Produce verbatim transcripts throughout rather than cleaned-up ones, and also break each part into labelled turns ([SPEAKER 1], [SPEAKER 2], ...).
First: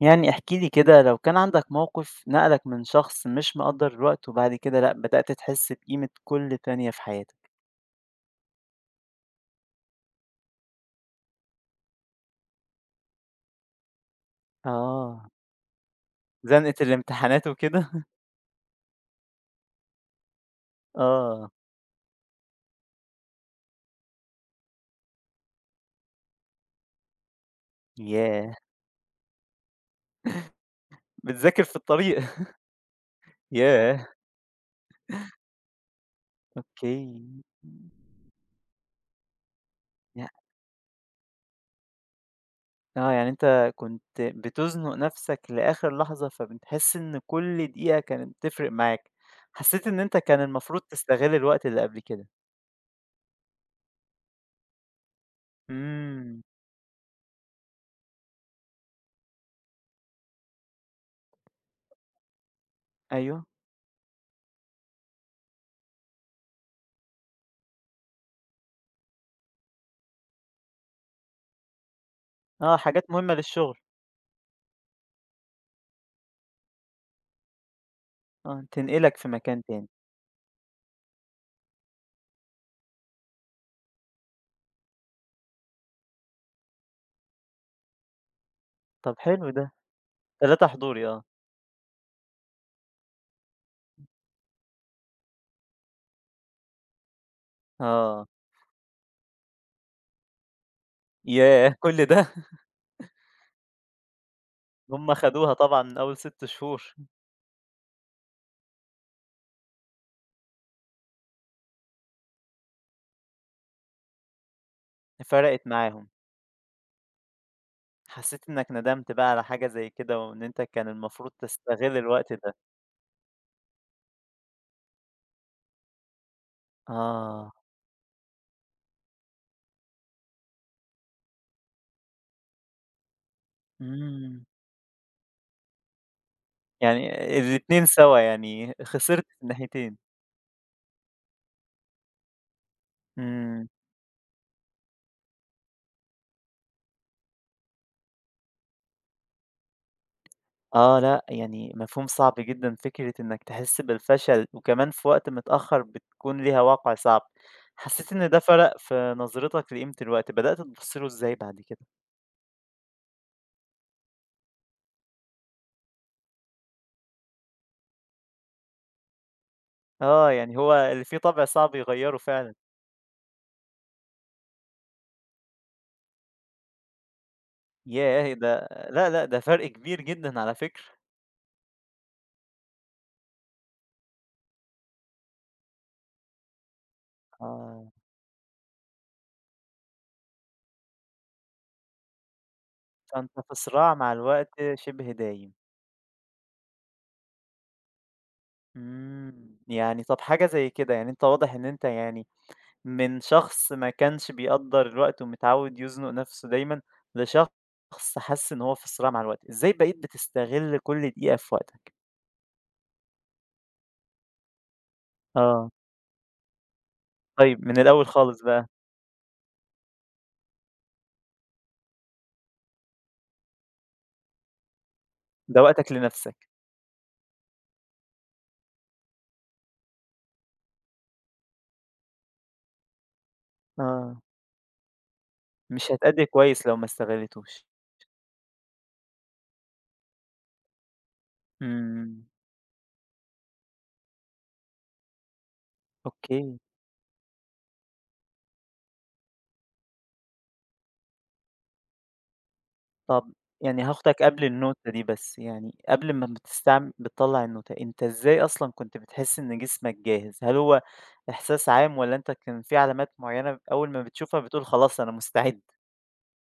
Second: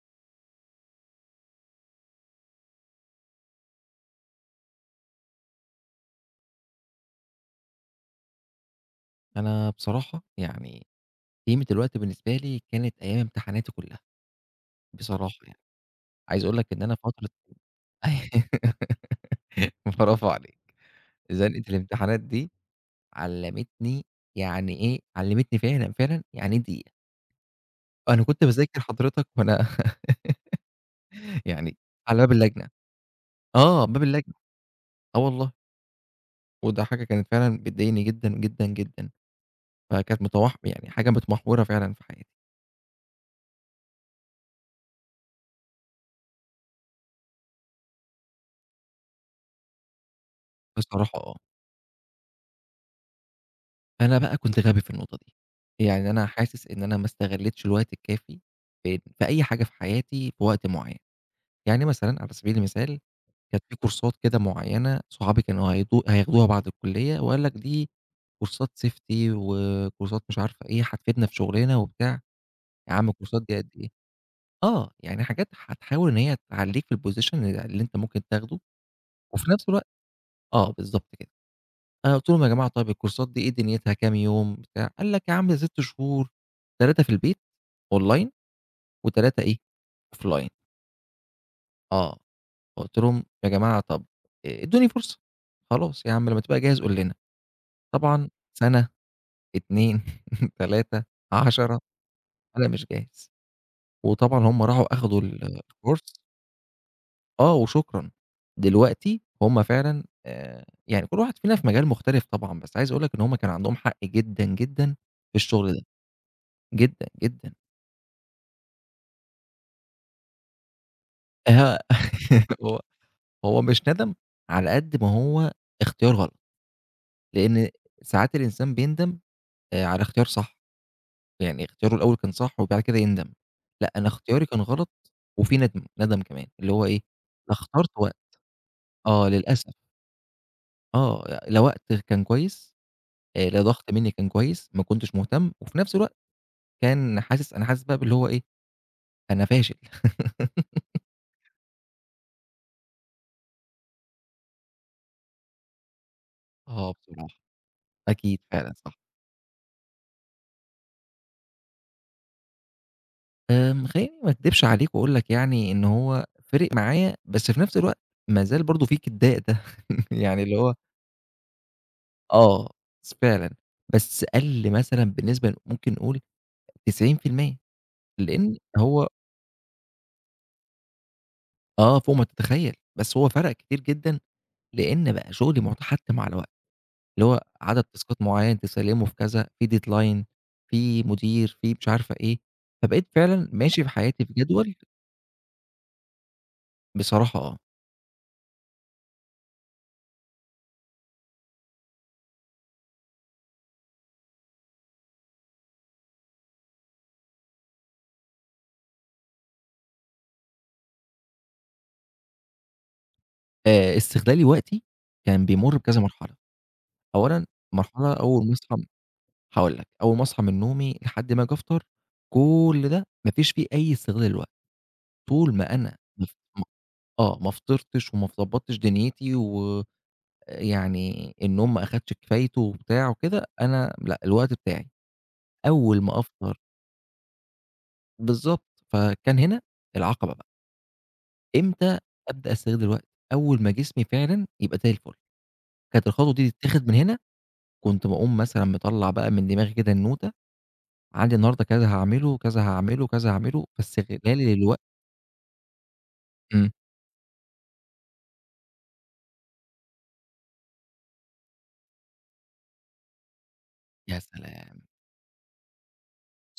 [SPEAKER 1] يعني احكِ لي كده لو كان عندك موقف نقلك من شخص مش مقدّر الوقت وبعد كده لأ، بدأت تحس بقيمة كل ثانية في حياتك؟
[SPEAKER 2] أنا بصراحة يعني قيمة الوقت بالنسبة لي كانت أيام امتحاناتي كلّها،
[SPEAKER 1] آه،
[SPEAKER 2] بصراحة يعني، عايز أقول لك
[SPEAKER 1] زنقة
[SPEAKER 2] إن أنا فترة
[SPEAKER 1] الامتحانات وكده؟
[SPEAKER 2] برافو عليك،
[SPEAKER 1] آه،
[SPEAKER 2] زنقة الامتحانات دي علّمتني يعني إيه، علّمتني فعلًا، فعلًا يعني إيه دقيقة، أنا كنت
[SPEAKER 1] ياه!
[SPEAKER 2] باذاكر حضرتك وأنا
[SPEAKER 1] بتذاكر
[SPEAKER 2] يعني
[SPEAKER 1] في
[SPEAKER 2] على
[SPEAKER 1] الطريق
[SPEAKER 2] باب اللجنة، آه، باب
[SPEAKER 1] ياه!
[SPEAKER 2] اللجنة، آه والله، وده حاجة كانت
[SPEAKER 1] أوكي.
[SPEAKER 2] فعلًا بتضايقني جدًا، جدًا، جدًا، فكانت
[SPEAKER 1] يع
[SPEAKER 2] متوح يعني حاجة متمحورة فعلًا في حياتي،
[SPEAKER 1] آه، يعني أنت كنت بتزنق نفسك لآخر لحظة، فبتحس إن كل دقيقة كانت بتفرق معاك، حسيت إن أنت كان المفروض
[SPEAKER 2] بصراحة آه.
[SPEAKER 1] تستغل الوقت اللي قبل كده.
[SPEAKER 2] أنا بقى كنت غبي في النقطة دي، يعني أنا
[SPEAKER 1] إمم،
[SPEAKER 2] حاسس إن أنا ما استغلّيتش الوقت الكافي في في أي حاجة في حياتي في وقت معيّن، يعني مثلًا على سبيل المثال
[SPEAKER 1] أيوه،
[SPEAKER 2] كانت في كورسات كده معيّنة صحابي كانوا هياخدو هياخدوها بعد الكلية وقال لك دي كورسات safety وكورسات مش عارفة إيه، هتفيدنا في شغلنا وبتاع،
[SPEAKER 1] آه،
[SPEAKER 2] يا عم
[SPEAKER 1] حاجات مهمة
[SPEAKER 2] الكورسات دي قد
[SPEAKER 1] للشغل،
[SPEAKER 2] إيه؟ آه، يعني حاجات هتحاول إن هي تعلّيك في الposition اللي أنت ممكن تاخده
[SPEAKER 1] آه، تنقلك في
[SPEAKER 2] وفي
[SPEAKER 1] مكان
[SPEAKER 2] نفس الوقت
[SPEAKER 1] تاني.
[SPEAKER 2] آه، بالضبط كده. أنا قُلت لهم: "يا جماعة طيب الكورسات دي إيه دنيتها كام يوم بتاع؟" قال لك: "يا عم ستة شهور تلاتة في البيت online
[SPEAKER 1] طب
[SPEAKER 2] و3
[SPEAKER 1] حلو
[SPEAKER 2] إيه
[SPEAKER 1] ده،
[SPEAKER 2] offline."
[SPEAKER 1] ثلاثة حضوري آه،
[SPEAKER 2] آه، فقُلت لهم: "يا جماعة طب إيه، ادوني فرصة، خلاص يا عم لمّا تبقى جاهز قُل لنا."
[SPEAKER 1] آه،
[SPEAKER 2] طبعًا سَنة، اتنين، تلاتة،
[SPEAKER 1] ياه!
[SPEAKER 2] عشرة
[SPEAKER 1] كل ده!
[SPEAKER 2] أنا مش جاهز، وطبعًا هم راحوا
[SPEAKER 1] هُم
[SPEAKER 2] أخدوا ال
[SPEAKER 1] خدوها طبعًا من
[SPEAKER 2] الكورس
[SPEAKER 1] أول ستة شهور،
[SPEAKER 2] آه، وشكرًا. دلوقتي هم فعلًا آآ، يعني كل واحد فينا في مجال مختلف طبعًا، بس عايز أقول لك إن هم كان عندهم حق جدًا، جدًا في
[SPEAKER 1] فرقت
[SPEAKER 2] الشغل ده.
[SPEAKER 1] معاهم،
[SPEAKER 2] جدًا، جدًا.
[SPEAKER 1] حسيت إنك ندمت بقى على حاجة زي كده وإن أنت كان المفروض
[SPEAKER 2] ها
[SPEAKER 1] تستغل الوقت ده،
[SPEAKER 2] هو هو مش ندم على قد ما هو اختيار غلط،
[SPEAKER 1] آه،
[SPEAKER 2] لإن ساعات الإنسان بيندم آآ على اختيار صح، يعني اختياره الأول كان صح وبعد كده يندم، لأ أنا
[SPEAKER 1] إمم،
[SPEAKER 2] اختياري كان غلط وفي ندم، ندم كمان اللي هو إيه،
[SPEAKER 1] يعني
[SPEAKER 2] أنا
[SPEAKER 1] الاتنين
[SPEAKER 2] اخترت وق
[SPEAKER 1] سوا يعني خسرت
[SPEAKER 2] آه
[SPEAKER 1] في
[SPEAKER 2] للأسف،
[SPEAKER 1] الناحيتين،
[SPEAKER 2] آه لا وقت كان كويس، آآ لا
[SPEAKER 1] إمم،
[SPEAKER 2] ضغط مني كان كويس، ما كنتش مهتم، وفي نفس الوقت كان حاسس أنا حاسس بقى باللي هو إيه، أنا فاشل.
[SPEAKER 1] آه، لأ يعني مفهوم صعب جدًا فكرة إنك تحس بالفشل وكمان في وقت متأخر بتكون ليها
[SPEAKER 2] آه
[SPEAKER 1] واقع صعب،
[SPEAKER 2] بصراحة،
[SPEAKER 1] حسيت إن ده
[SPEAKER 2] أكيد فعلًا
[SPEAKER 1] فرق
[SPEAKER 2] صح.
[SPEAKER 1] في نظرتك لقيمة الوقت، بدأت تبُص له إزاي بعد كده؟
[SPEAKER 2] آمم، خلّيني ما اكدبش عليك وأقول لك يعني إن هو فِرِق معايا، بس في نفس الوقت ما زال برضه في كدّاء ده
[SPEAKER 1] آه،
[SPEAKER 2] يعني اللي
[SPEAKER 1] يعني هو
[SPEAKER 2] هو
[SPEAKER 1] اللي فيه طبع صعب يغيّره فعلًا.
[SPEAKER 2] آه، س فعلًا، بس قَل مثلًا بالنسبة ممكن نقول تسعين في المئة
[SPEAKER 1] ياه!
[SPEAKER 2] لإن
[SPEAKER 1] ده
[SPEAKER 2] هو
[SPEAKER 1] لأ، لأ، ده فرق كبير جدًا على فكرة.
[SPEAKER 2] آه، فوق ما تتخيّل، بس هو فرَق كتير جدًا، لإن بقى شغلي مُتحَتّم على الوقت، اللي هو عدد
[SPEAKER 1] آه.
[SPEAKER 2] تاسكات معيّن تسلّمه في كذا، في deadline في مدير، في مش عارفة إيه، فبقيت
[SPEAKER 1] فأنت
[SPEAKER 2] فعلًا
[SPEAKER 1] في
[SPEAKER 2] ماشي في
[SPEAKER 1] صراع مع
[SPEAKER 2] حياتي في
[SPEAKER 1] الوقت
[SPEAKER 2] جدول
[SPEAKER 1] شِبه دايم.
[SPEAKER 2] بصراحة آه.
[SPEAKER 1] إمم، يعني طَب حاجة زي كده، يعني أنت واضح إن أنت يعني من شخص ما كانش بيقدّر الوقت ومتعوّد يزنق نَفْسه دايمًا، لشخص حَس إن هو في صراع مع الوقت. إزاي بقيت بتستغل كل دقيقة في وقتك؟
[SPEAKER 2] آآ استغلالي وقتي كان
[SPEAKER 1] آه،
[SPEAKER 2] بيمُر بكذا مرحلة، أولًا
[SPEAKER 1] طيب من الأول
[SPEAKER 2] مرحلة
[SPEAKER 1] خالص
[SPEAKER 2] أول ما
[SPEAKER 1] بقى،
[SPEAKER 2] أصحى هاقول لك، أول ما أصحى من نومي لحد ما آجي أفطر، كل ده ما فيش فيه أي استغلال للوقت، طول
[SPEAKER 1] ده
[SPEAKER 2] ما
[SPEAKER 1] وقتك
[SPEAKER 2] أنا مف
[SPEAKER 1] لنَفْسك.
[SPEAKER 2] م آه، ما فطرتش وما ضبّطتش دنيتي ويعني النوم ما أخدش كفايته وبتاع وكده، أنا لأ،
[SPEAKER 1] آه،
[SPEAKER 2] الوقت بتاعي،
[SPEAKER 1] مش
[SPEAKER 2] أول ما
[SPEAKER 1] هتأدّي
[SPEAKER 2] أفطر
[SPEAKER 1] كويس لو ما استغلّيتوش.
[SPEAKER 2] بالضبط، فكان هنا العقبة بقى، إمتى
[SPEAKER 1] إمم.
[SPEAKER 2] أبدأ أستغل الوقت؟ أول ما جسمي فعلًا يبقى زي الفل، كانت الخطوة دي
[SPEAKER 1] أوكي،
[SPEAKER 2] تتاخد من هنا كنت باقوم مثلًا مطلّع بقى من دماغي كده النوتة، عندي النهارده كذا هاعمله، كذا هاعمله، كذا
[SPEAKER 1] طَب
[SPEAKER 2] هاعمله،
[SPEAKER 1] يعني هاخدك قبل
[SPEAKER 2] فاستغلالي للوقت
[SPEAKER 1] النُّوتة دي بس، يعني قبل ما
[SPEAKER 2] إمم.
[SPEAKER 1] بتستعم بتطلّع النوتة، أنت إزاي أصلًا كنت بتحس إن جسمك جاهز؟ هل هو إحساس عام والّا أنت كان في علامات معيّنة أول ما
[SPEAKER 2] يا
[SPEAKER 1] بتشوفها بتقول
[SPEAKER 2] سلام!
[SPEAKER 1] خلاص أنا مستعد؟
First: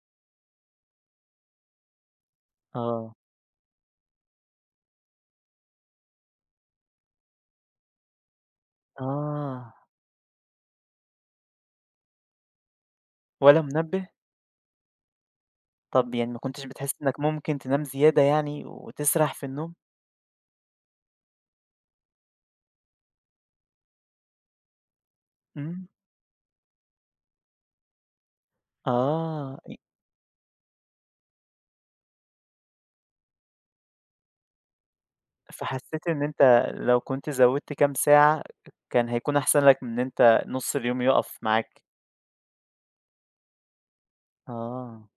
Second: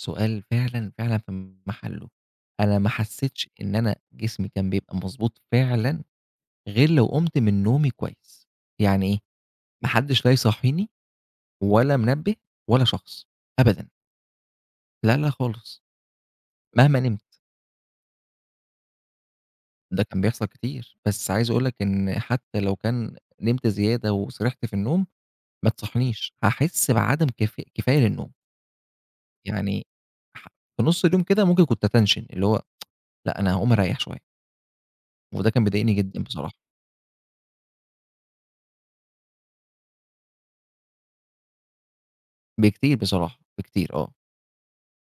[SPEAKER 2] سؤال فعلًا، فعلًا في محله. أنا ما
[SPEAKER 1] آه،
[SPEAKER 2] حسيتش إن أنا جسمي كان بيبقى مضبوط فعلًا غير لو قُمت من نومي كويس. يعني إيه،
[SPEAKER 1] آه،
[SPEAKER 2] ما حدش لا يصحّيني ولا منبه ولا شخص
[SPEAKER 1] ولا
[SPEAKER 2] أبدًا،
[SPEAKER 1] منبه؟
[SPEAKER 2] لا، لا خالص،
[SPEAKER 1] طَب يعني ما كنتش بتحس
[SPEAKER 2] مهما
[SPEAKER 1] إنك
[SPEAKER 2] نمت.
[SPEAKER 1] ممكن تنام زيادة يعني وتسرح في النوم؟
[SPEAKER 2] ده كان بيحصل كتير، بس عايز أقول لك إن حتى لو كان نمت زيادة وسرحت في النوم ما
[SPEAKER 1] إمم،
[SPEAKER 2] تصحنيش، هاحس بعدم كف كفاية للنوم،
[SPEAKER 1] آه، ي
[SPEAKER 2] يعني ح في نُص اليوم كده ممكن كنت أتنشن، اللي هو لأ أنا هاقوم أريّح شوية، وده كان بيضايقني
[SPEAKER 1] فحسيت
[SPEAKER 2] جدًا
[SPEAKER 1] إن
[SPEAKER 2] بصراحة،
[SPEAKER 1] أنت لو كنت زوّدت كام ساعة كان هيكون أحسن لك من إن أنت نُص اليوم يُقف معاك.
[SPEAKER 2] بكتير بصراحة، بكتير آه،
[SPEAKER 1] آه.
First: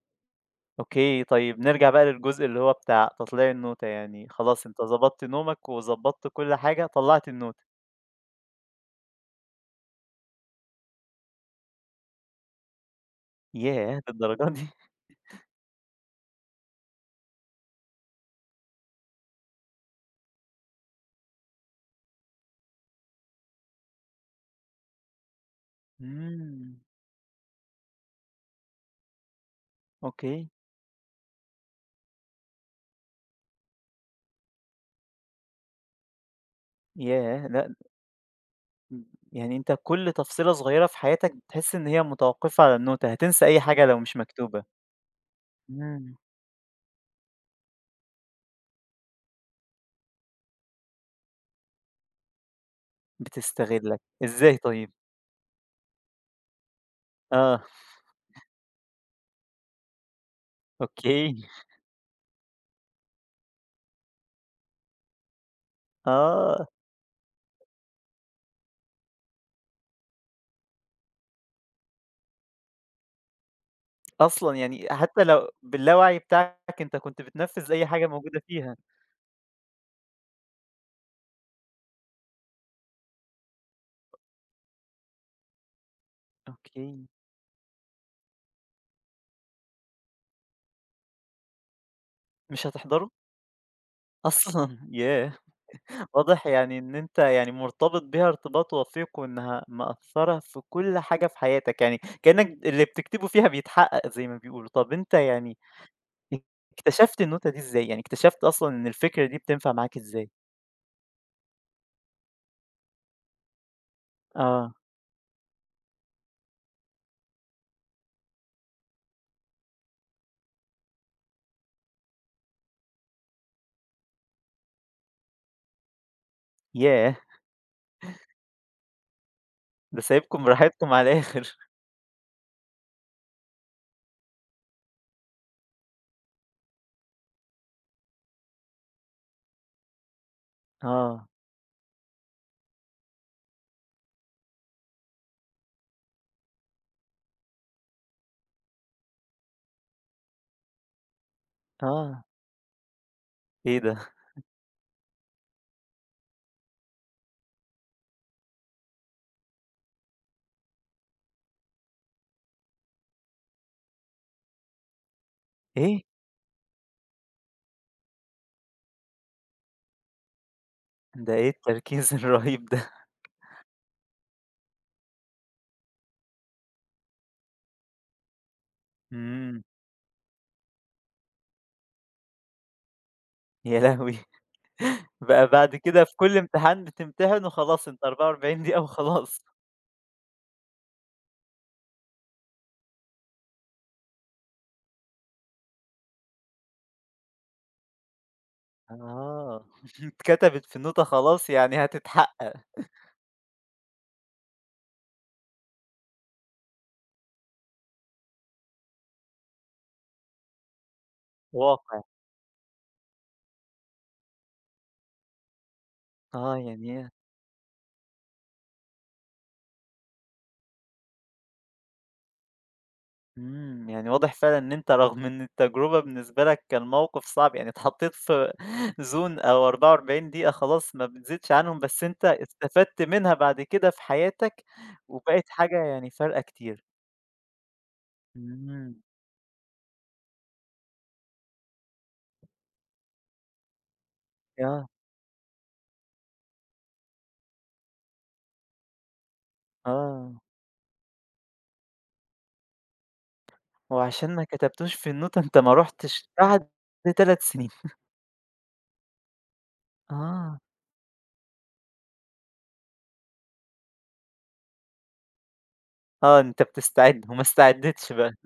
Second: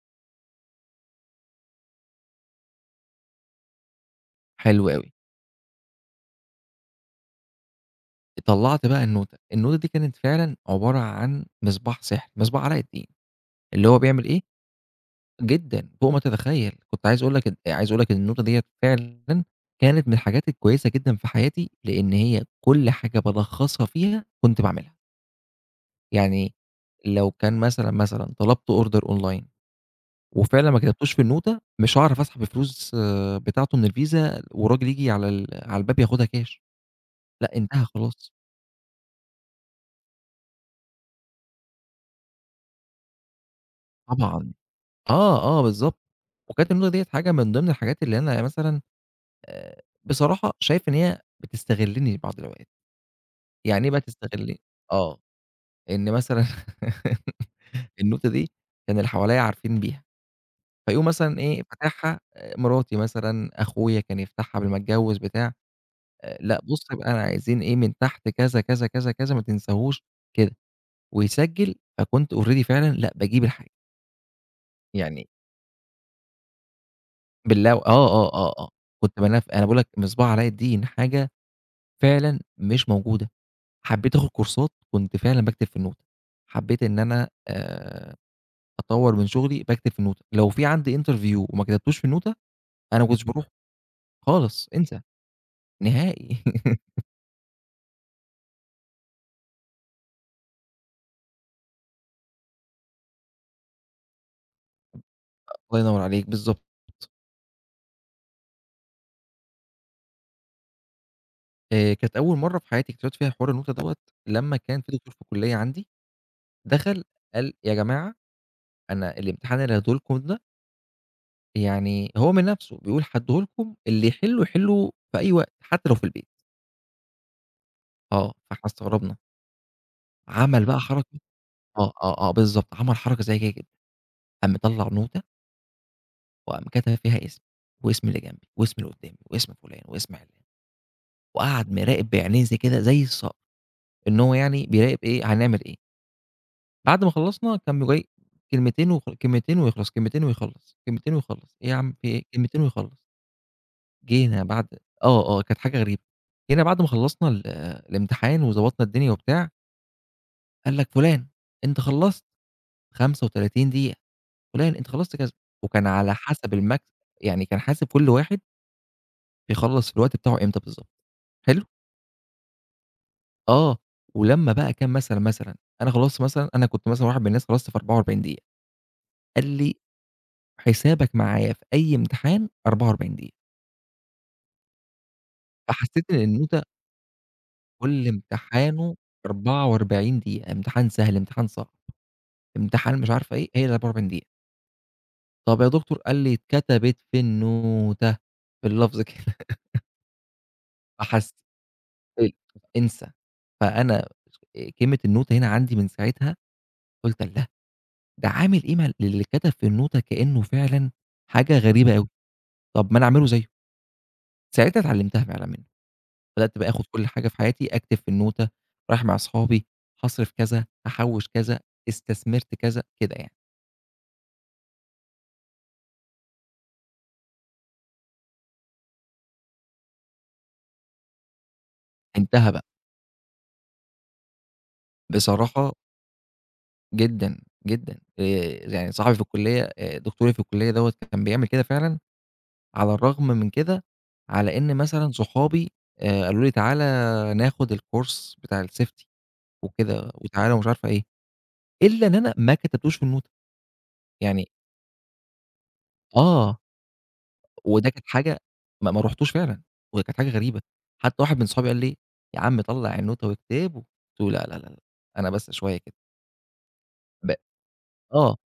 [SPEAKER 1] أوكي، طيب نرجع بقى للجزء اللي هو بتاع تطليع النوتة، يعني خلاص أنت
[SPEAKER 2] حلو أوي.
[SPEAKER 1] ضبطت نومك وضبطت كل حاجة، طلّعت النوتة،
[SPEAKER 2] طلّعت بقى النوتة، النوتة دي كانت فعلًا عبارة عن مصباح سحري، مصباح علاء الدين، اللي هو
[SPEAKER 1] ياه
[SPEAKER 2] بيعمل إيه
[SPEAKER 1] للدرجة دي!
[SPEAKER 2] جدًا، فوق ما تتخيّل، كنت عايز أقول لك ال عايز أقول لك إن النوتة ديّة فعلًا كانت من الحاجات الكويسة جدًا في حياتي، لإن هي كل حاجة بالخّصها فيها كنت باعملها. يعني
[SPEAKER 1] إمم،
[SPEAKER 2] لو كان مثلًا، مثلًا طلبت order online
[SPEAKER 1] أوكي،
[SPEAKER 2] وفعلًا ما كتبتوش في النوتة، مش هاعرف أسحب الفلوس آه، بتاعته من الفيزا والراجل ييجي على ال على الباب ياخدها كاش،
[SPEAKER 1] ياه!
[SPEAKER 2] لأ
[SPEAKER 1] لأ،
[SPEAKER 2] انتهى خلاص.
[SPEAKER 1] م يعني أنت كل تفصيلة صغيرة في حياتك بتحس إن هي متوقفة على النوتة، هتنسى أي حاجة لو مش
[SPEAKER 2] طبعًا.
[SPEAKER 1] مكتوبة،
[SPEAKER 2] آه، آه بالضبط.
[SPEAKER 1] إمم،
[SPEAKER 2] وكانت النوتة ديّة حاجة من ضمن الحاجات اللي أنا مثلًا آآ بصراحة شايف إن هي بتستغلني بعض الأوقات. يعني إيه
[SPEAKER 1] بتستغلك،
[SPEAKER 2] بقى
[SPEAKER 1] إزاي
[SPEAKER 2] تستغلني؟
[SPEAKER 1] طيب؟
[SPEAKER 2] آه. إن مثلًا
[SPEAKER 1] آه،
[SPEAKER 2] النوتة دي كان اللي حواليّا عارفين بيها. فيقوم
[SPEAKER 1] أوكي،
[SPEAKER 2] مثلًا إيه فاتحها آآ، مراتي مثلًا، أخويا كان يفتحها قبل ما أتجوّز بتاع، آآ، لأ
[SPEAKER 1] آه،
[SPEAKER 2] بُص بقى انا عايزين إيه من تحت كذا، كذا، كذا، كذا ما تنساهوش كده، ويسجّل فكنت already فعلًا لأ باجيب الحاجة،
[SPEAKER 1] أصلًا يعني حتى
[SPEAKER 2] يعني
[SPEAKER 1] لو باللاوعي بتاعك أنت كنت بتنفذ
[SPEAKER 2] بالله و
[SPEAKER 1] أي حاجة
[SPEAKER 2] آه، آه،
[SPEAKER 1] موجودة
[SPEAKER 2] آه، آه،
[SPEAKER 1] فيها،
[SPEAKER 2] كنت بانف أنا باقول لك مصباح علاء الدين حاجة فعلًا مش موجودة، حبّيت آخُد كورسات كنت فعلًا باكتب في النوتة، حبّيت إن
[SPEAKER 1] أوكي،
[SPEAKER 2] أنا آآ، أطوّر من شغلي باكتب في النوتة، لو في عندي interview وما كتبتوش في النوتة،
[SPEAKER 1] مش
[SPEAKER 2] أنا ما
[SPEAKER 1] هتحضره؟
[SPEAKER 2] كنتش باروحه
[SPEAKER 1] أصلًا!
[SPEAKER 2] خالص، انسى
[SPEAKER 1] ياه!
[SPEAKER 2] نهائي.
[SPEAKER 1] واضح يعني إن أنت يعني مرتبط بيها ارتباط وثيق، وإنها مأثّرة في كل حاجة في حياتك، يعني كإنّك اللي بتكتبه فيها بيتحقق زي ما بيقولوا. طَب أنت يعني
[SPEAKER 2] الله ينور عليك، بالضبط.
[SPEAKER 1] اكتشفت النوتة دي إزاي؟ يعني اكتشفت أصلًا إن الفكرة دي بتنفع معاك إزاي؟
[SPEAKER 2] آآ كانت أول مرّة في حياتي اكتشفت فيها حوار النوتة دوّة لمّا
[SPEAKER 1] آه،
[SPEAKER 2] كان في دكتور في الكلية عندي دخل قال: "يا جماعة أنا الامتحان اللي هادّيه لكم ده يعني هو من نَفْسه بيقول هادّيه لكم اللي يحِلّه يحِلّه في أي وقت حتى لو في البيت."
[SPEAKER 1] ياه!
[SPEAKER 2] آه، فإحنا استغربنا.
[SPEAKER 1] ده سايبكم
[SPEAKER 2] عمل بقى
[SPEAKER 1] براحتكم على
[SPEAKER 2] حركة
[SPEAKER 1] الآخر.
[SPEAKER 2] آه، آه، آه بالضبط، عمل حركة ذكية جدًا، قام مطلّع نوتة وقام كتب فيها اسمي واسم اللي جنبي واسم اللي قُدّامي واسم فُلان واسم عِلّان
[SPEAKER 1] آه،
[SPEAKER 2] وقعد مراقب بعينيه زي كده زي الصقر، إن هو يعني بيراقب إيه هنعمل إيه. بعد ما خلّصنا كان جاي كلمتين وخ كلمتين ويخلص، كلمتين ويخلص، كلمتين ويخلص، إيه يا عم في إيه؟
[SPEAKER 1] آه،
[SPEAKER 2] كلمتين ويخلص.
[SPEAKER 1] إيه ده؟
[SPEAKER 2] جينا بعد آه، آه، كانت حاجة غريبة. جينا بعد ما خلّصنا ال الامتحان وضبطنا الدنيا وبتاع، قال لك: "فُلان أنت خلّصت خمسة وتلاتين دقيقة، فُلان أنت خلّصت كذا." وكان
[SPEAKER 1] إيه!
[SPEAKER 2] على حسب الماكس يعني كان حاسب كل واحد بيخلّص في الوقت بتاعه إمتى بالضبط.
[SPEAKER 1] ده إيه
[SPEAKER 2] حلو؟
[SPEAKER 1] التركيز الرهيب ده!
[SPEAKER 2] آه. ولمّا بقى كان مثلًا، مثلًا أنا خلّصت مثلًا أنا كنت مثلًا واحد من الناس خلّصت في أربعة وأربعين دقيقة، قال
[SPEAKER 1] إمم،
[SPEAKER 2] لي حسابك معايا في أي امتحان أربعة وأربعين دقيقة،
[SPEAKER 1] يا لهوي! بقى بعد كده
[SPEAKER 2] فحسيت
[SPEAKER 1] في
[SPEAKER 2] إن
[SPEAKER 1] كل
[SPEAKER 2] النوتة
[SPEAKER 1] امتحان بتمتحن وخلاص أنت
[SPEAKER 2] كل
[SPEAKER 1] أربعة وأربعين دقيقة
[SPEAKER 2] امتحانه
[SPEAKER 1] وخلاص.
[SPEAKER 2] أربعة وأربعين دقيقة، امتحان سهل، امتحان صعب، امتحان مش عارفة إيه، هي ال44 دقيقة. طب يا دكتور قال لي اتكتبت في النوتة، باللفظ كده
[SPEAKER 1] آه، اتكتبت في النوتة
[SPEAKER 2] فحس
[SPEAKER 1] خلاص يعني
[SPEAKER 2] إيه،
[SPEAKER 1] هتتحقق،
[SPEAKER 2] انسى. فأنا كلمة النوتة هنا عندي من ساعتها قُلت الله! ده عامل قيمة للي كتب في النوتة كإنه فعلًا حاجة غريبة
[SPEAKER 1] واقع.
[SPEAKER 2] أوي، طب ما أنا أعمله زيه. ساعتها اتعلمتها فعلًا منه.
[SPEAKER 1] آه،
[SPEAKER 2] بدأت بقى آخُد
[SPEAKER 1] يعني
[SPEAKER 2] كل
[SPEAKER 1] هي
[SPEAKER 2] حاجة في حياتي، أكتب في النوتة، رايح مع أصحابي، هاصرف كذا، هاحوّش كذا، استثمرت كذا، كده يعني.
[SPEAKER 1] إمم، يعني واضح فعلًا إن أنت رغم إن التجربة بالنسبة لك كان موقف صعب، يعني اتحطيت في زون أو أربعة وأربعين دقيقة خلاص ما بتزيدش عنهم، بس أنت
[SPEAKER 2] انتهى بقى.
[SPEAKER 1] استفدت منها بعد كده في حياتك، وبقت
[SPEAKER 2] بصراحة
[SPEAKER 1] حاجة يعني فارقة كتير.
[SPEAKER 2] جدًا، جدًا آآ يعني
[SPEAKER 1] إمم،
[SPEAKER 2] صاحبي في الكلية آآ دكتوري في الكلية دوّة كان بيعمل كده فعلًا، على الرغم من كده على إن
[SPEAKER 1] ياه!
[SPEAKER 2] مثلًا صحابي آآ قالوا لي: "تعالَ ناخد الcourse بتاع الsafety وكده
[SPEAKER 1] آه،
[SPEAKER 2] وتعالَ" ومش عارفة إيه، إلا إن أنا ما كتبتوش في النوتة.
[SPEAKER 1] وعشان ما
[SPEAKER 2] يعني
[SPEAKER 1] كتبتوش في النوتة أنت ما رُحتش
[SPEAKER 2] آه.
[SPEAKER 1] بعد ثلاث سنين.
[SPEAKER 2] وده كانت حاجة ما ما رُحتوش فعلًا، وهي كانت حاجة
[SPEAKER 1] آه،
[SPEAKER 2] غريبة، حتى واحد من صحابي قال لي: "يا عم طلّع النوتة واكتبه." قُلت له: "لا، لا، لا، لأ، أنا بس شوية كده."
[SPEAKER 1] آه، أنت بتستعد
[SPEAKER 2] ب
[SPEAKER 1] وما استعدتش بقى.
[SPEAKER 2] آه،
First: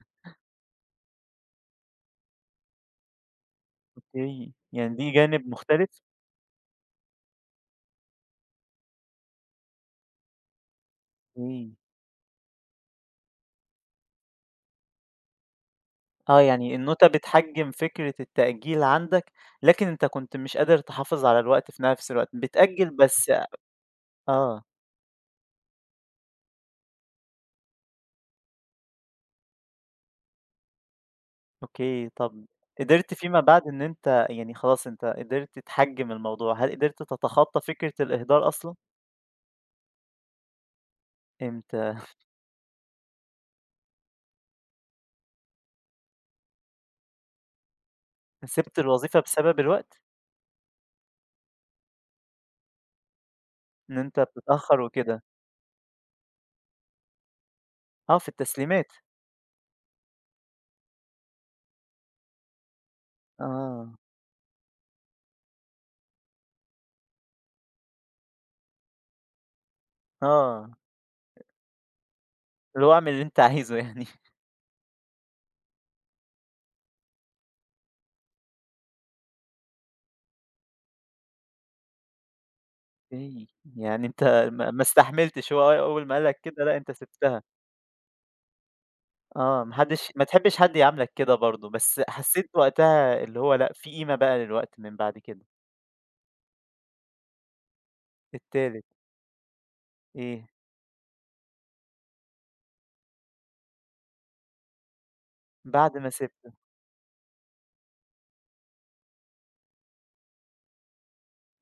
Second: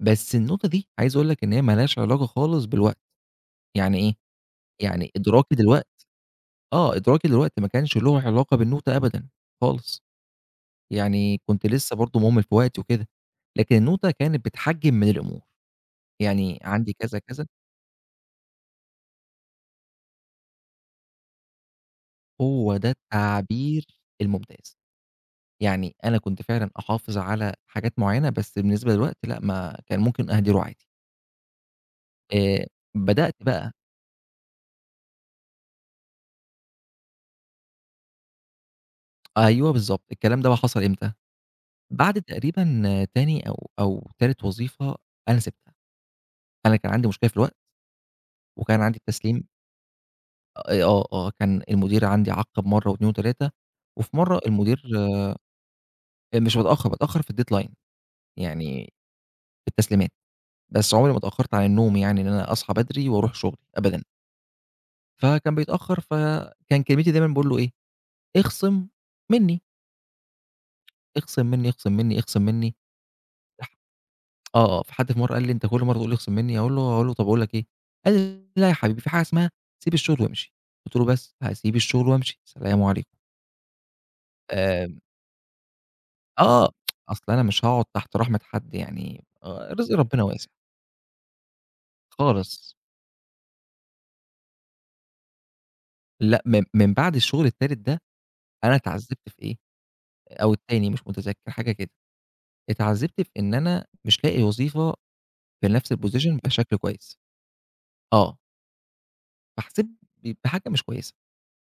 [SPEAKER 2] بس النوتة دي عايز أقول لك إن هي ما لهاش علاقة خالص بالوقت، يعني إيه؟
[SPEAKER 1] أوكي، يعني
[SPEAKER 2] يعني
[SPEAKER 1] دي جانب
[SPEAKER 2] إدراكي دلوقت
[SPEAKER 1] مختلف؟
[SPEAKER 2] آه، إدراكي دلوقتي ما كانش له علاقة بالنوتة أبدًا خالص، يعني كنت
[SPEAKER 1] إمم،
[SPEAKER 2] لسه برضه مهمل في وقتي وكده، لكن النوتة كانت بتحجم من الأمور،
[SPEAKER 1] آه،
[SPEAKER 2] يعني
[SPEAKER 1] يعني
[SPEAKER 2] عندي
[SPEAKER 1] النوتة
[SPEAKER 2] كذا، كذا،
[SPEAKER 1] بتحجّم فكرة التأجيل عندك، لكن أنت كنت مش قادر تحافظ على الوقت في نفس الوقت،
[SPEAKER 2] هو ده
[SPEAKER 1] بتأجّل بس
[SPEAKER 2] التعبير
[SPEAKER 1] آه،
[SPEAKER 2] الممتاز. يعني أنا كنت فعلًا أحافظ على حاجات معيّنة، بس بالنسبة للوقت لأ، ما كان ممكن أهدره عادي.
[SPEAKER 1] أوكي، طَب
[SPEAKER 2] آآ
[SPEAKER 1] قدرت
[SPEAKER 2] بدأت
[SPEAKER 1] فيما بعد
[SPEAKER 2] بقى
[SPEAKER 1] إن أنت يعني خلاص أنت قدرت تحجّم الموضوع، هل قدرت تتخطى فكرة الإهدار أصلًا؟
[SPEAKER 2] أيوه بالضبط، الكلام ده بقى حصل إمتى؟
[SPEAKER 1] إمتى
[SPEAKER 2] بعد تقريبًا آه، تاني أو أو تالت وظيفة أنا سِبتها. أنا كان عندي مشكلة في الوقت،
[SPEAKER 1] سِبت
[SPEAKER 2] وكان عندي
[SPEAKER 1] الوظيفة
[SPEAKER 2] التسليم
[SPEAKER 1] بسبب الوقت؟
[SPEAKER 2] آآ آه، آه، كان المدير عندي عَقّب مرّة و2 و3،
[SPEAKER 1] إن
[SPEAKER 2] وفي
[SPEAKER 1] أنت
[SPEAKER 2] مرّة
[SPEAKER 1] بتتأخر
[SPEAKER 2] المدير
[SPEAKER 1] وكده،
[SPEAKER 2] آآ مش باتأخّر، باتأخّر في الdeadline
[SPEAKER 1] آه، في
[SPEAKER 2] يعني
[SPEAKER 1] التسليمات،
[SPEAKER 2] في التسليمات، بس عمري ما اتأخّرت عن النوم يعني إن أنا أصحى بدري وأروح شغلي
[SPEAKER 1] آه،
[SPEAKER 2] أبدًا. فكان بيتأخّر، فكان كلمتي دايمًا باقول له إيه؟ اخصم منّي،
[SPEAKER 1] آه،
[SPEAKER 2] اخصم منّي، اخصم منّي، اخصم منّي
[SPEAKER 1] اللي هو اعمل اللي أنت
[SPEAKER 2] لح
[SPEAKER 1] عايزه يعني.
[SPEAKER 2] آه، آه، فحد في مرّة قال لي: "أنت كل مرّة تقول لي اخصم منّي." أقول له أقول له: "طب أقول لك إيه؟" قال لي: "لا يا حبيبي في حاجة اسمها سيب الشغل وامشي." قُلت له: "بس هاسيب الشغل وامشي، سلام عليكم."
[SPEAKER 1] أوكي، يعني أنت ما ما
[SPEAKER 2] آمم
[SPEAKER 1] استحملتش هو أو أول ما قال لك كده
[SPEAKER 2] آه،
[SPEAKER 1] لأ أنت
[SPEAKER 2] أصل
[SPEAKER 1] سِبتها،
[SPEAKER 2] أنا مش هاقعد تحت رحمة حد يعني
[SPEAKER 1] آه،
[SPEAKER 2] آآ
[SPEAKER 1] ما
[SPEAKER 2] رزق
[SPEAKER 1] حدش
[SPEAKER 2] ربنا
[SPEAKER 1] ما
[SPEAKER 2] واسع
[SPEAKER 1] تحبش حد يعاملك كده برضه، بس حسيت
[SPEAKER 2] خالص.
[SPEAKER 1] وقتها اللي هو لأ في قيمة بقى للوقت من بعد كده.
[SPEAKER 2] لأ، من من بعد الشغل التالت ده أنا
[SPEAKER 1] التالت
[SPEAKER 2] اتعذّبت في إيه،
[SPEAKER 1] إيه؟
[SPEAKER 2] أو التاني مش متذكّر حاجة كده، اتعذّبت في إن أنا مش لاقي وظيفة في نفس
[SPEAKER 1] بعد ما
[SPEAKER 2] الposition
[SPEAKER 1] سِبته،
[SPEAKER 2] بشكل كويس. آه. فحسيت ب بحاجة مش كويسة.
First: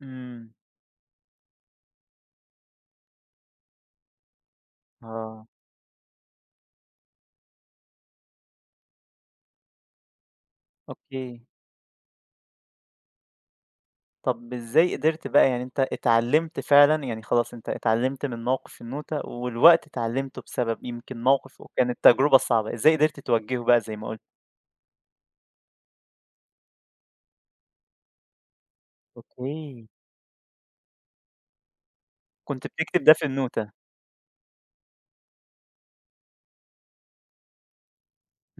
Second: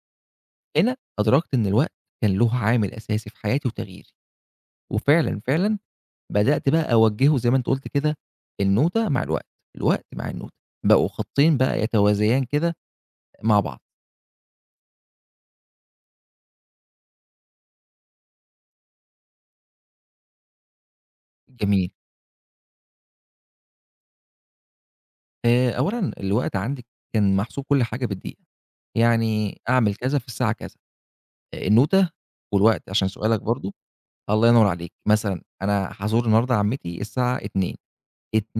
[SPEAKER 1] إمم،
[SPEAKER 2] هنا أدركت إن الوقت كان له عامل أساسي في حياتي وتغييري، وفعلًا،
[SPEAKER 1] آه،
[SPEAKER 2] فعلًا بدأت بقى أوجّهه زي ما أنت قُلت كده، النوتة مع الوقت، الوقت مع النوتة، بقوا
[SPEAKER 1] أوكي،
[SPEAKER 2] خطين بقى يتوازيان كده مع بعض.
[SPEAKER 1] طَب إزاي قدرت بقى يعني أنت اتعلمت فعلًا، يعني خلاص أنت اتعلمت من موقف النوتة والوقت اتعلمته بسبب يمكن موقف
[SPEAKER 2] جميل.
[SPEAKER 1] وكانت تجربة صعبة، إزاي قدرت تواجهه بقى زي ما قُلت؟
[SPEAKER 2] آآ أولًا الوقت عندي كان محسوب كل حاجة بالدقيقة، يعني
[SPEAKER 1] أوكي،
[SPEAKER 2] أعمل كذا في الساعة كذا. آآ النوتة
[SPEAKER 1] كنت
[SPEAKER 2] والوقت
[SPEAKER 1] بتكتب
[SPEAKER 2] عشان
[SPEAKER 1] ده في
[SPEAKER 2] سؤالك
[SPEAKER 1] النوتة،
[SPEAKER 2] برضه، الله ينور عليك، مثلًا أنا هازور النهارده عمتي الساعة اتنين،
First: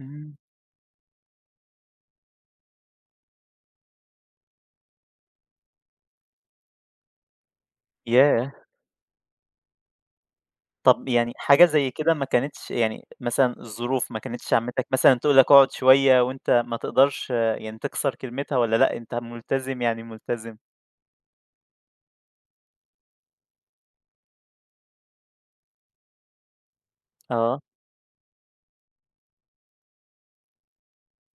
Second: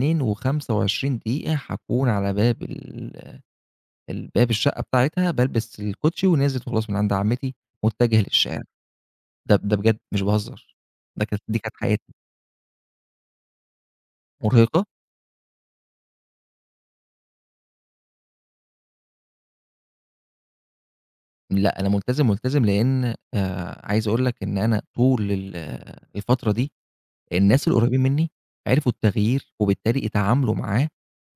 [SPEAKER 1] إمم،
[SPEAKER 2] هاكون على باب ال ال باب الشقة بتاعتها بالبس الكوتشي ونازل وخلاص من عند عمتي متجه
[SPEAKER 1] ياه!
[SPEAKER 2] للشارع، ده ده بجد مش باهزر،
[SPEAKER 1] طب
[SPEAKER 2] ده
[SPEAKER 1] يعني
[SPEAKER 2] كانت دي
[SPEAKER 1] حاجة
[SPEAKER 2] كانت
[SPEAKER 1] زي
[SPEAKER 2] حياتي،
[SPEAKER 1] كده ما كانتش يعني مثلًا الظروف ما كانتش
[SPEAKER 2] مرهقة،
[SPEAKER 1] عمّتك مثلًا تقول لك اقعد شوية وأنت ما تقدرش آه، يعني تكسر كلمتها والّا لأ أنت ملتزم يعني ملتزم؟
[SPEAKER 2] لأ أنا ملتزم، ملتزم لإن آآ عايز أقول لك إن أنا طول ال آه، الفترة دي
[SPEAKER 1] آه،
[SPEAKER 2] الناس القريبين مني عرفوا التغيير، وبالتالي اتعاملوا معاه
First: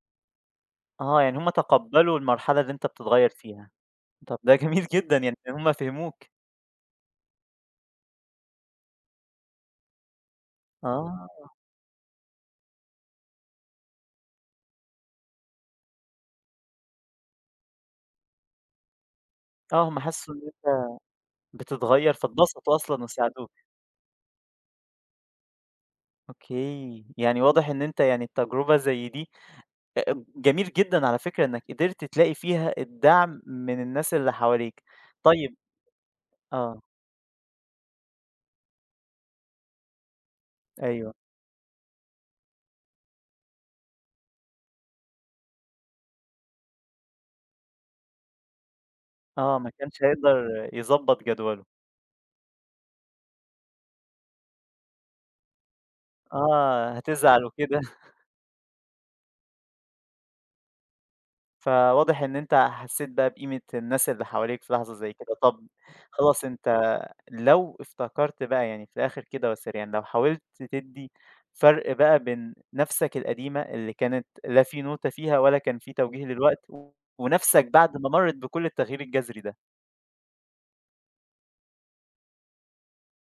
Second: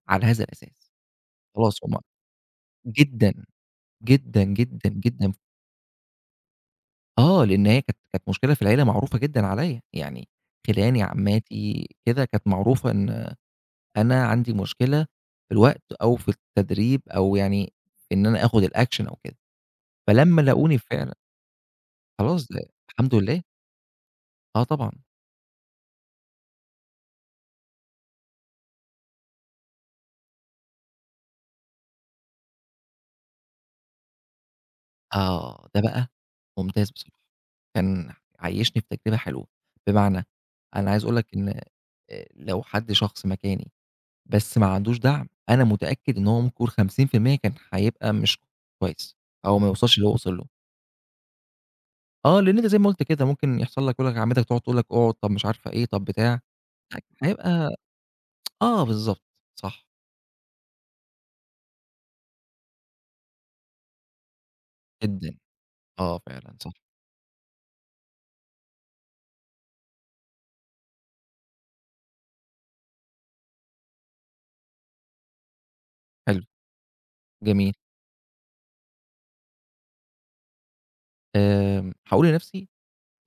[SPEAKER 2] على هذا الأساس،
[SPEAKER 1] آه، يعني هُم
[SPEAKER 2] خلاص هم
[SPEAKER 1] تقبّلوا المرحلة اللي أنت بتتغيّر
[SPEAKER 2] جدًا،
[SPEAKER 1] فيها، طب
[SPEAKER 2] جدًا،
[SPEAKER 1] ده جميل
[SPEAKER 2] جدًا،
[SPEAKER 1] جدًا
[SPEAKER 2] جدًا،
[SPEAKER 1] يعني هُم فهموك،
[SPEAKER 2] آه لإن هي كانت كانت مشكلة في العيلة معروفة جدًا عليَّ، يعني خِلاني،
[SPEAKER 1] آه،
[SPEAKER 2] عماتي، كده كانت معروفة إن أنا عندي مشكلة في الوقت أو في التدريب أو يعني إن أنا آخُد الأكشن أو كده،
[SPEAKER 1] آه، هُم حسّوا
[SPEAKER 2] فلمّا
[SPEAKER 1] إن
[SPEAKER 2] لاقوني
[SPEAKER 1] أنت
[SPEAKER 2] فعلًا
[SPEAKER 1] بتتغيّر
[SPEAKER 2] خلاص ده
[SPEAKER 1] فاتبسطوا أصلًا
[SPEAKER 2] الحمد لله،
[SPEAKER 1] وساعدوك،
[SPEAKER 2] آه طبعًا،
[SPEAKER 1] أوكي، يعني واضح إن أنت يعني التجربة زي دي أ جميل جدًا على فكرة إنك قدرت تلاقي فيها الدعم من الناس اللي حواليك، طيب
[SPEAKER 2] آه، ده بقى
[SPEAKER 1] آه،
[SPEAKER 2] ممتاز بصراحة، كان عيّشني في تجربة حلوة، بمعنى أنا عايز
[SPEAKER 1] أيوه.
[SPEAKER 2] أقول لك إن آآ لو حد شخص مكاني بس ما عندوش دعم، أنا متأكد إن هو ممكن خمسين في المئة كان هيبقى مش كويس
[SPEAKER 1] آه،
[SPEAKER 2] أو ما
[SPEAKER 1] ما
[SPEAKER 2] يوصلش
[SPEAKER 1] كانش
[SPEAKER 2] اللي هو وصل له،
[SPEAKER 1] هيقدر يضبّط جدوله.
[SPEAKER 2] آه، لأن أنت زي ما قُلت كده ممكن يحصل لك يقول لك عمتك تقعد تقول لك اقعد، طَب مش عارفة إيه، طَب بتاع،
[SPEAKER 1] آه، هتزعل
[SPEAKER 2] هيبقى
[SPEAKER 1] وكده،
[SPEAKER 2] آه بالضبط، صح
[SPEAKER 1] فواضح إن أنت حسّيت بقى بقيمة الناس اللي حواليك في لحظة زي كده.
[SPEAKER 2] جدًا،
[SPEAKER 1] طَب
[SPEAKER 2] آه
[SPEAKER 1] خلاص
[SPEAKER 2] فعلًا صح،
[SPEAKER 1] أنت لو افتكرت بقى يعني في الآخر كده وسريعًا، لو حاولت تدّي فرق بقى بين نَفْسك القديمة اللي كانت لا في نوتة فيها ولا كان في توجيه
[SPEAKER 2] حلو،
[SPEAKER 1] للوقت، ونَفْسك
[SPEAKER 2] جميل.
[SPEAKER 1] بعد ما مرّت بكل التغيير الجذري ده.
[SPEAKER 2] آمم، هاقول لنفسي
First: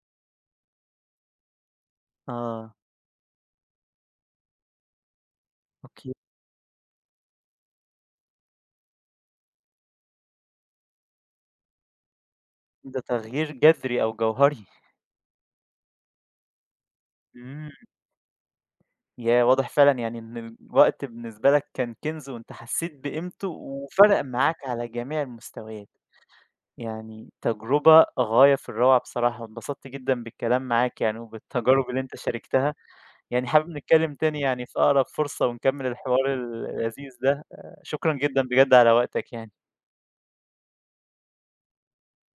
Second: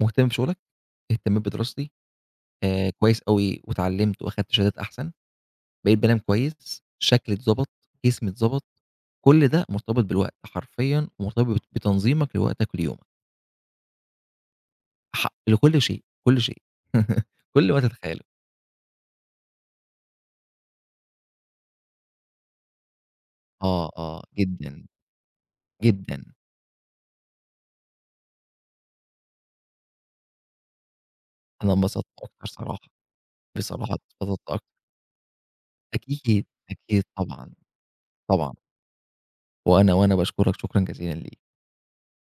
[SPEAKER 2] مهتم بشغلك، اهتميت بدراستي،
[SPEAKER 1] آه،
[SPEAKER 2] آآ كويس أوي واتعلمت وأخدت شهادات أحسن، بقيت
[SPEAKER 1] أوكي،
[SPEAKER 2] بانام كويس، شكلي اتضبط، جسمي اتضبط، كل ده مرتبط بالوقت، حرفيًا مرتبط بتنظيمك لوقتك
[SPEAKER 1] ده
[SPEAKER 2] وليومك،
[SPEAKER 1] تغيير جذري أو جوهري.
[SPEAKER 2] ح لكل شيء، كل شيء،
[SPEAKER 1] إمم.
[SPEAKER 2] كل ما تتخيله.
[SPEAKER 1] ياه! واضح فعلًا يعني إن الوقت بالنسبة لك كان كنز وأنت حسيت بقيمته
[SPEAKER 2] آه،
[SPEAKER 1] وفرق
[SPEAKER 2] آه،
[SPEAKER 1] معاك
[SPEAKER 2] جدًا،
[SPEAKER 1] على جميع المستويات،
[SPEAKER 2] جدًا،
[SPEAKER 1] يعني تجربة غاية في الروعة بصراحة، واتبسطت جدًا بالكلام معاك يعني
[SPEAKER 2] أنا
[SPEAKER 1] وبالتجارب اللي
[SPEAKER 2] انبسطت
[SPEAKER 1] أنت
[SPEAKER 2] أكتر
[SPEAKER 1] شاركتها،
[SPEAKER 2] صراحة،
[SPEAKER 1] يعني حابب
[SPEAKER 2] بصراحة
[SPEAKER 1] نتكلم تاني
[SPEAKER 2] اتبسطت
[SPEAKER 1] يعني
[SPEAKER 2] أكتر،
[SPEAKER 1] في أقرب فرصة ونكمل الحوار
[SPEAKER 2] أكيد،
[SPEAKER 1] ال
[SPEAKER 2] أكيد
[SPEAKER 1] اللذيذ ده،
[SPEAKER 2] طبعًا،
[SPEAKER 1] آآ شكرًا جدًا
[SPEAKER 2] طبعًا.
[SPEAKER 1] بجد على وقتك يعني.
[SPEAKER 2] وأنا وأنا باشكرك شكرًا جزيلًا ليك.